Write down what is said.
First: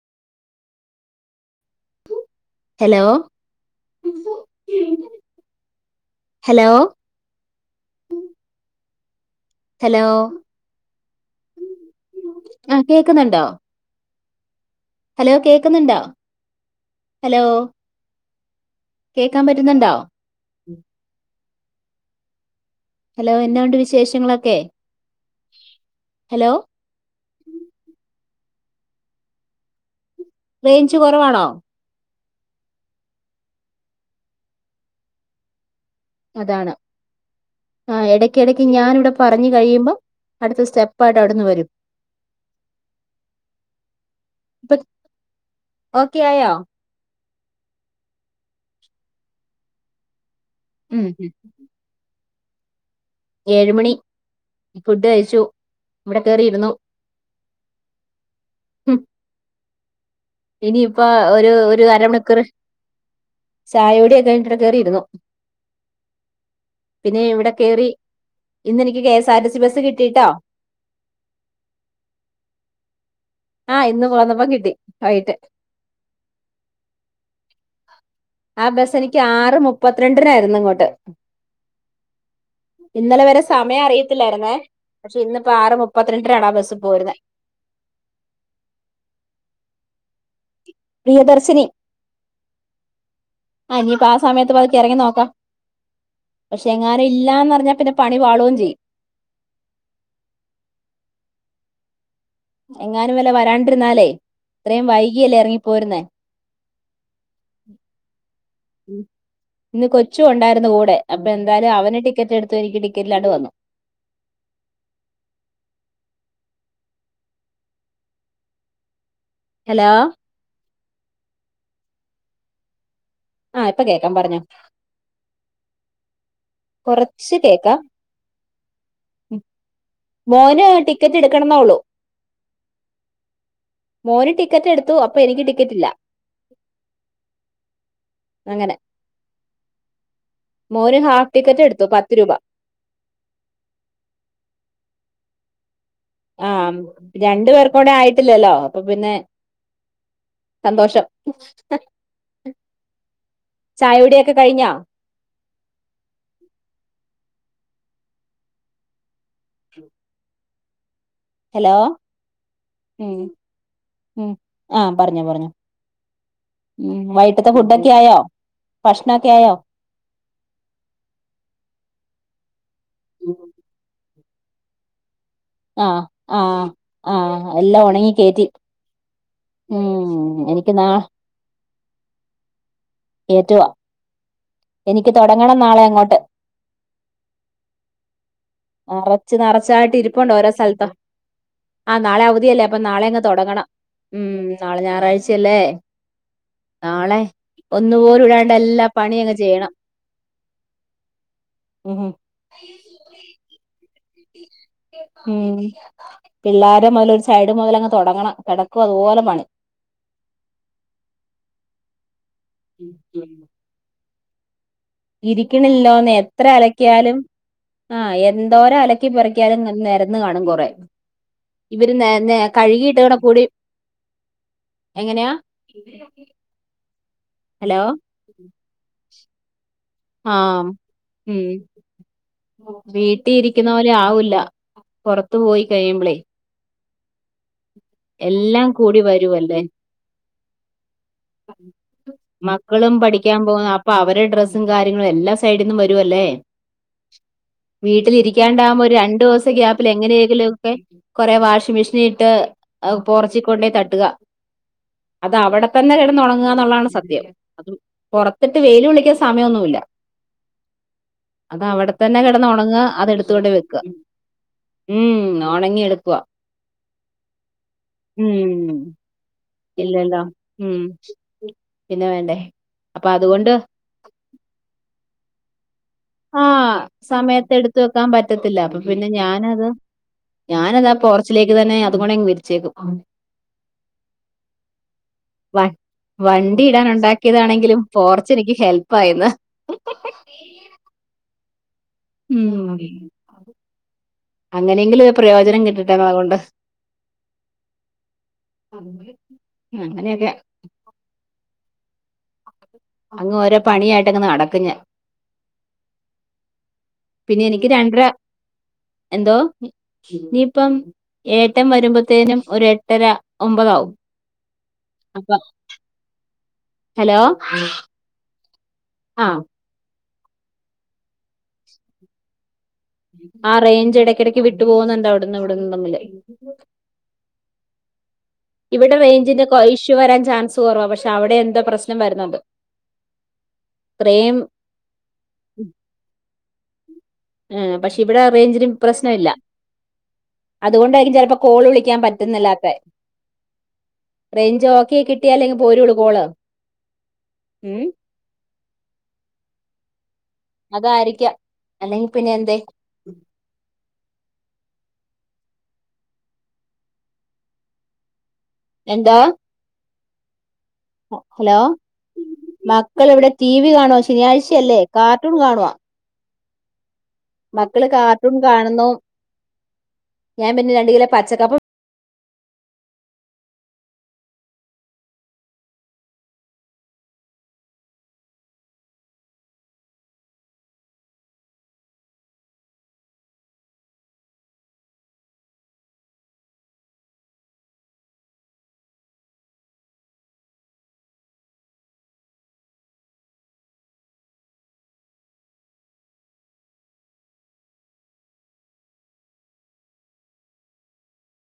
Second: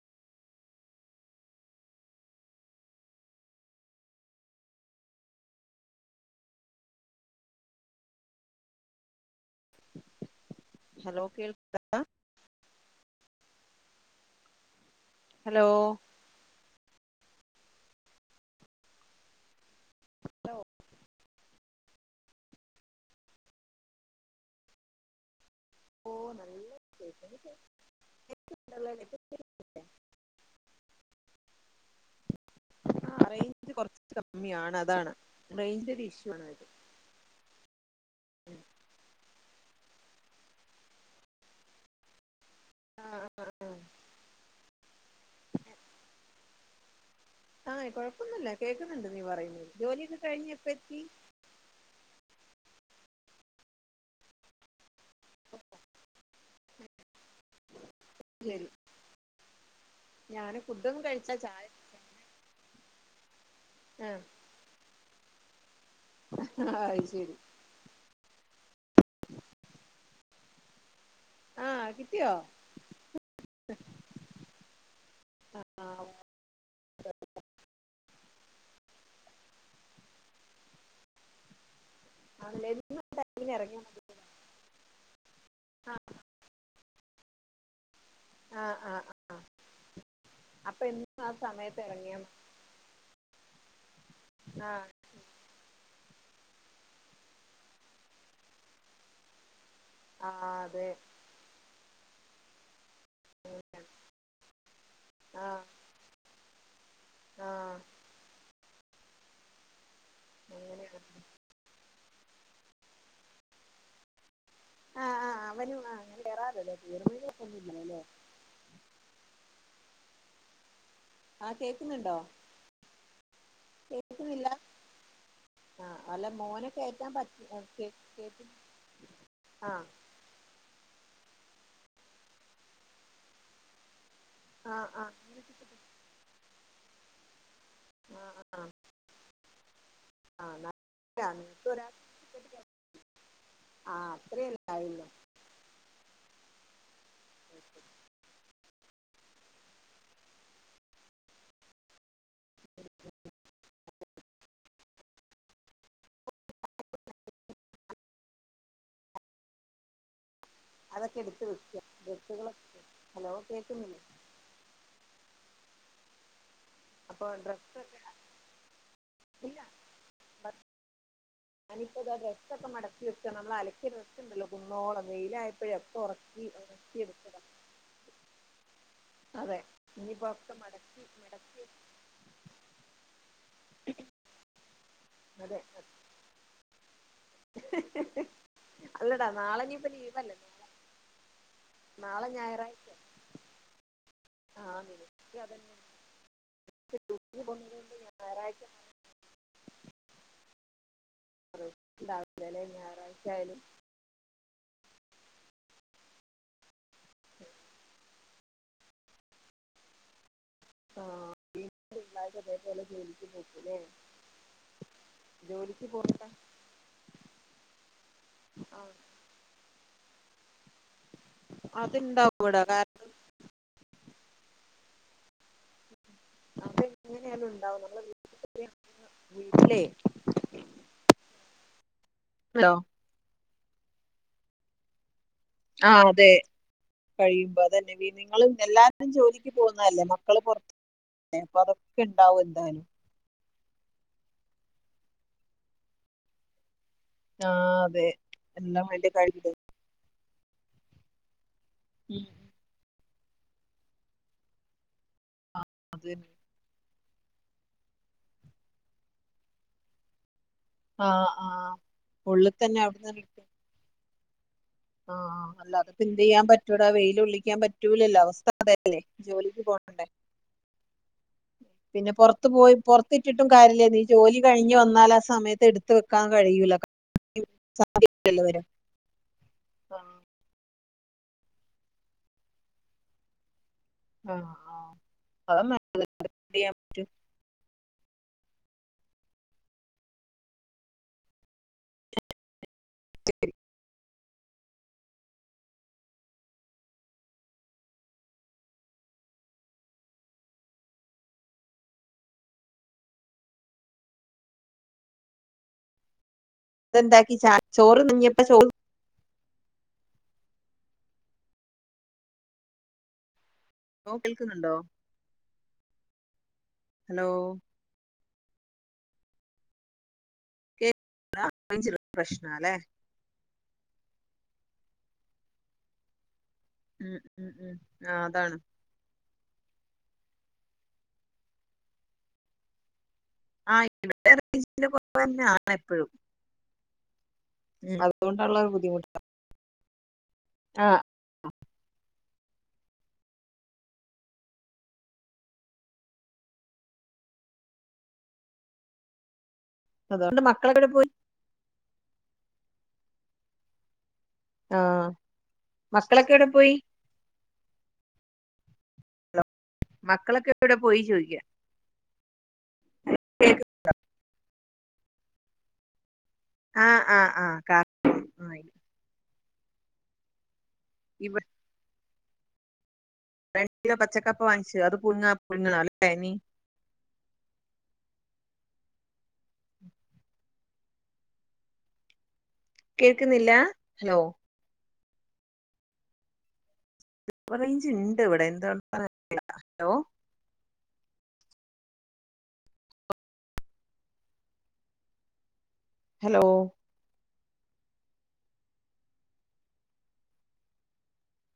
Hello hello hello hello കേൾക്കാ ആഹ കേക്കുന്നുണ്ടോ ഹലോ കേക്കുന്നുണ്ടോ ഹലോ കേക്കാൻ പറ്റുന്നുണ്ടോ ഹലോ എന്താണ്ട് വിശേഷങ്ങളൊക്കെ ഓ ഹലോ നല്ല റേഞ്ച് കുറവാണോ ആ റേഞ്ച് കൊറച്ച് കമ്മിയാണ് അതാണ് റേഞ്ച് അതാണ് ആ ഇടക്ക ഇടക്ക് ഞാന ഇവിടെ പറഞ്ഞി കഴിയുമ്പം അടുത്ത സ്റ്റെപ്പായിട്ട് അവിന്ന വരും ആഹ ഉ ഉ ആക്കയാ ആ കൊഴപ്പൊന്നുല്ല കേക്കിന്നിണ്ട് നീ പറയുന്നു ജോലി ഉം ഹിം ഏഴുമണി ഫുഡ് കയിച്ചു ഇവിടെ കയറിയിരുന്നു ശരി ഞാന് ഫുഡൊന്നും ഇനിയിപ്പൊ കഴിച്ചാ ഒരു ചായ ഒരു അരമണിക്കൂർ ആഹ് ചായോടിയൊക്കെ [inaudible] കെറിഇരുന്നു അത് പിന്നെ ശരി ഇവിടെ കേറി ഇന്നെനിക്ക് കെ സ്സ് ആർ ടിസിി ബസ്സ് കിട്ടിട്ടോ ആ കിട്ടയോ ആ ഇന്ന് കൊളന്നപ്പ കിട്ടി വൈയിട്ട് ആഹ് ആ ബസ് എനിക്ക് ആറ് മുപ്പത്തിരണ്ടിനായിരുന്നു ഇങ്ങോട്ട് ആണല്ലേ എന്നും ആ ഇന്നലെ വരെ ടൈമിന് ഇറങ്ങിയാ സമയം മതി അറിയത്തില്ലായിര്ന്നേ പക്ഷെ ഇന്നപ്പോ ആറ് ആഹ് മുപ്പത്തിരണ്ടിനാടാ ആ ബസ്സ് പോര്ന്നെ ആ ആ ആ പ്രിയദർശനി സമയത്ത് ഇറങ്ങിയാ മതി ആനിപ്പോ ആ സമയത്ത് പത്ക്കെ ആഹ് ഇറങ്ങി നോക്കാ പക്ഷെ എങ്ങാനും ഇല്ലാന്ന്റിഞ്ഞാ പിന്നെ പണി പാളോ ചെയ്യും ആ അതെ എങ്ങാനും വല്ല അങ്ങനെയാണ് വരണ്ടിർന്നാലേ ഇത്രയും വൈകിയല്ലേ ആഹ് ഇറങ്ങിപ്പോരിന്നേ ആഹ് ഇന്ന് കൊച്ചു ഒണ്ടായിരുന്നു അങ്ങനെയാണ് കൂടെ അപ്പൊ എന്തായാലും അവന് ടി ടിക്കറ്റ് എടുത്ത് എനിക്ക് ടിക്കറ്റിലാണ്ട് വന്നു ആ ആ അവനു ആ അങ്ങനെ കേയറാറല്ലേ പർ ഒക്കൊന്നില്ലല്ലേ ഹലോ ആ കേക്കുന്നുണ്ടോ ആ ഇപ്പൊ കേക്കാം പറഞ്ഞോ കേക്കുന്നില്ല ആഹ് അല്ല മോനെ കേറ്റാൻ കുറച്ച് കേക്കാം പറ്റി [inaudible] ആ കടന്നോളൂ മോന് ടിക്കറ്റ് ആഹ് എടുത്തു ആഹ് അപ്പൊ എനിക്ക് ടിക്കറ്റ് ഇല്ല ആഹ് അങ്ങനെ ആഹ് മോന് ഹാഫ് ടിക്കറ്റ് എടുത്തു പത്ത് രൂപ ആ അത്രല്ലായില്ല ആ രണ്ടു പേർക്കൂടെ ആയിട്ടില്ലല്ലോ അപ്പൊ പിന്നെ സന്തോഷം ചായോടിക്കെ കഴിഞ്ഞാ [unintelligible] അതൊക്കെ എടുത്ത് ഹലോ വെക്ക ബൊക്കെ ഉം ഹലോ കേക്ന്നില്ലേ ഉം ഉ വൈകിട്ടത്തെ ഫുഡൊക്കെ ഡ്രസ്സൊക്കെ ആയോ ഭക്ഷണക്കെ ആയോ ഞനിപ്പോതാ ഡ്രസ്സ് ഒക്കെ മടക്കി വെക്കാ നമ്മള് അലക്കിയ ഡ്രസ്സ്‌ ഇണ്ടല്ലോ കുന്നോളം വെയിലായപ്പോഴേ ഒക്കെ ആഹ് ഉറക്കി ആഹ് ഉണക്കി എടുത്തതാ ആഹ് എല്ലാ ഉണങ്ങി കേറ്റി അതെ ഉം ഇനിപ്പോക്കെ എനിക്ക് നാ മടക്കി മടക്കി കേറ്റുവാ എനിക്ക് തൊടങ്ങണം അതെ നാളെ അങ്ങോട്ട് [inaudible] അല്ലടാ നറച്ച് നാളെ ഇനിയിപ്പോ നിറച്ചായിട്ട് ഇരിപ്പണ്ടോ ലീവല്ലേ ഓരോ സ്ഥലത്ത് ആഹ് നാളെ അവധിയല്ലേ അപ്പൊ നാളെ അങ്ങ് തെടങ്ങണം ഉം ആ നാളെ നിനക്ക് ഞായറാഴ്ചയല്ലേ അതന്നെ നാളെ നീ പോകുന്നതുകൊണ്ട് ഒന്നു പോലും ഇടാണ്ട ഞായറാഴ്ച എല്ലാ പണിയങ്ങ് ചെയ്യണം ഉം [unintelligible] ഞായറാഴ്ചയാലും ഉം പിള്ളരെ മുതൽ ഒരു സൈഡ് മുതലങ്ങ് തുടങ്ങണം കിടക്കോ അതുപോലെ പണി [unintelligible] ജോലിക്ക് പോക്കല്ലേ ഇരിക്ക്ണില്ലോന്ന് എത്ര അലക്കിയാലും ആ എന്തോരം ആ അലക്കി പേർക്കിയാലും നെരന്ന് കാണ ഇവര് അത്ണ്ടാവും ഇവിടെ കാരണം കഴികിട്ട കൂടി [unintelligible] എങ്ങനെയാ നമ്മ എങ്ങനെയാലും ഹലോ ഉണ്ടാവും നമ്മ വീട്ട ആഹ് ഉം ഹലോ വീട്ടിലിരി രിക്കുന്ന പോലെ ആവൂല്ല പുറത്തുപോയി ആ കഴിയുമ്പളേ. അതെ കഴിയുമ്പോ അതന്നെ നിങ്ങള് എല്ലാം കൂടി എല്ലാരും ജോലിക്ക് വരുവല്ലേ പോകുന്നതല്ലേ മക്കള് പുറത്ത് മക്കളും പഠിക്കാൻ പോകുന്ന അപ്പൊ അവരുടെ ഡ്രസ്സും കാര്യങ്ങളും എല്ലാ സൈഡിന്നും വരുവല്ലേ. ആ അതെ വീട്ടിലിരിക്കാണ്ടാകുമ്പോ എല്ലാം ഒരു അതിന്റെ രണ്ടു ദിവസം കഴിവ് ഗ്യാപ്പിൽ എങ്ങനെയങ്കിലും ഒക്കെ കൊറെ വാഷ് മെഷീനിട്ട് അത് പോർച്ചിൽ കൊണ്ടോയി തട്ടുക. അതവടതന്നെ അത് കെട തന്നെ. ന്നള്ളതാണ് സത്യം. പൊറത്തിട്ട് വെയില് കൊള്ളിക്കാൻ സമയമൊന്നുല്ല. ആ ആ അതവിടെത്തന്നെ കിടന്ന് ഉള്ളിൽ ഉണങ്ങ തന്നെ അവിടുന്ന് അതെടുത്തുകൊണ്ടോയി വെക്ക. ആഹ് അല്ലാത്പ്പെന്തിയ്യാൻ പറ്റൂടാ വെയിലൊള്ളിക്കാൻ പറ്റൂലല്ലോ ഉം അവസ്ഥ അതല്ലേ. ജോലി ഇല്ലല്ലോ ഉം പിന്നെ പുറത്ത് പോയി അപ്പൊ പുറത്തിട്ടിട്ടും അതുകൊണ്ട് കാര്യല്ലന്നു ഈ ജോലി കഴിഞ്ഞ് വന്നാൽ ആ സമയത്ത് എടുത്ത് വെ ആഹ് സമയത്തെടുത്തുവെക്കാൻ പറ്റത്തില്ല. എല്ലാവരും അപ്പൊ പിന്നെ ഞാനത് ആഹ് ഞ ഞാനന്താ പോർച്ചിലേക്ക് തന്നെ അതുംകൂടെ അങ്ങ് വിരിച്ചേക്കും. ആഹ് വ അതന്നെ എന്ത് വണ്ടി ചെയ്യാൻ ഇടാൻ പറ്റും ഉണ്ടാക്കിയതാണെങ്കിലും പോർച്ച് എനിക്ക് ഹെൽപായെന്ന്. ഉം അങ്ങനെയെങ്കിലും ഒരു പ്രയോജനം കിട്ടിട്ടെ അതുകൊണ്ട്. അങ്ങനെയൊക്കെ. അങ്ങ് ഓരോ പണിയായിട്ട് അങ്ങ് നടക്കുഞ്ഞാൻ. ഇതെന്താക്കി പിന്നെ ചാ എനിക്ക് ചോറ് രണ്ടര തിന്നിയപ്പോ ചോറ് എന്തോ ഇനിയിപ്പം ഏട്ടം വരുമ്പോത്തേനും ഒര് എട്ടര ഒമ്പതാവും. ഹലോ കേൾക്കുന്നുണ്ടോ അപ്പ ഹലോ ആഹ് [inaudible] പ്രശ്നാലെ ഇടക്ക് വിട്ടു പോകുന്നുണ്ട് അവിടന്ന് ഇവിടന്ന് തമ്മില്. ഉം ഉം ഉം ആ അതാണ് റ്റ് വരാൻ ചാൻസ് കുറവാ പക്ഷെ അവിടെ എന്തോ പ്രശ്നം വരുന്നുണ്ട്. ആ ഇവിടെ ഇത്രയും റേജിന്റെ കൊഴപ്പന്നാണ് എപ്പളും. ആ പക്ഷെ ഇവിടെ റേഞ്ചിനും ബുദ്ധിമുട്ട് പ്രശ്നല്ല. ആഹ് അതുകൊണ്ടായിരിക്കും ചിലപ്പോ കോള് വിളിക്കാൻ റേഞ്ച് ഓക്കായി കിട്ടിയാലെല്ലേ പോരുള്ളൂ കോള് ഉം അതുകൊണ്ട് മക്കളെവിടെ പോയി അതായിരിക്കാം അല്ലെങ്കി പിന്നെ എന്തേയ് ആഹ് മക്കളൊക്കെ എവിടെ പോയി എന്താ മക്കളൊക്കെ എവിടെ പോയി ചോദിക്ക ഹലോ മക്കളിവിടെ ടി വി കാണോ ശനിയാഴ്ചയല്ലേ കാർട്ടൂൺ കാണുവ ആഹ് ആഹ് ആഹ് കാ മക്കള് കാർട്ടൂൺ ആയി കാണുന്നു. ഞാൻ പിന്നെ രണ്ട് കിലോ ഇവ പച്ചക്കപ്പ രണ്ട് കിലോ പച്ചക്കപ്പ വാങ്ങിച്ചു അത് പുഴുങ്ങ പുഴുങ്ങണല്ലേ നീ കേൾക്കുന്നില്ല ഹലോ റേഞ്ച് ഇണ്ട് ഇവിടെ എന്തോണ്ടാന്നറീല ഹലോ ഹലോ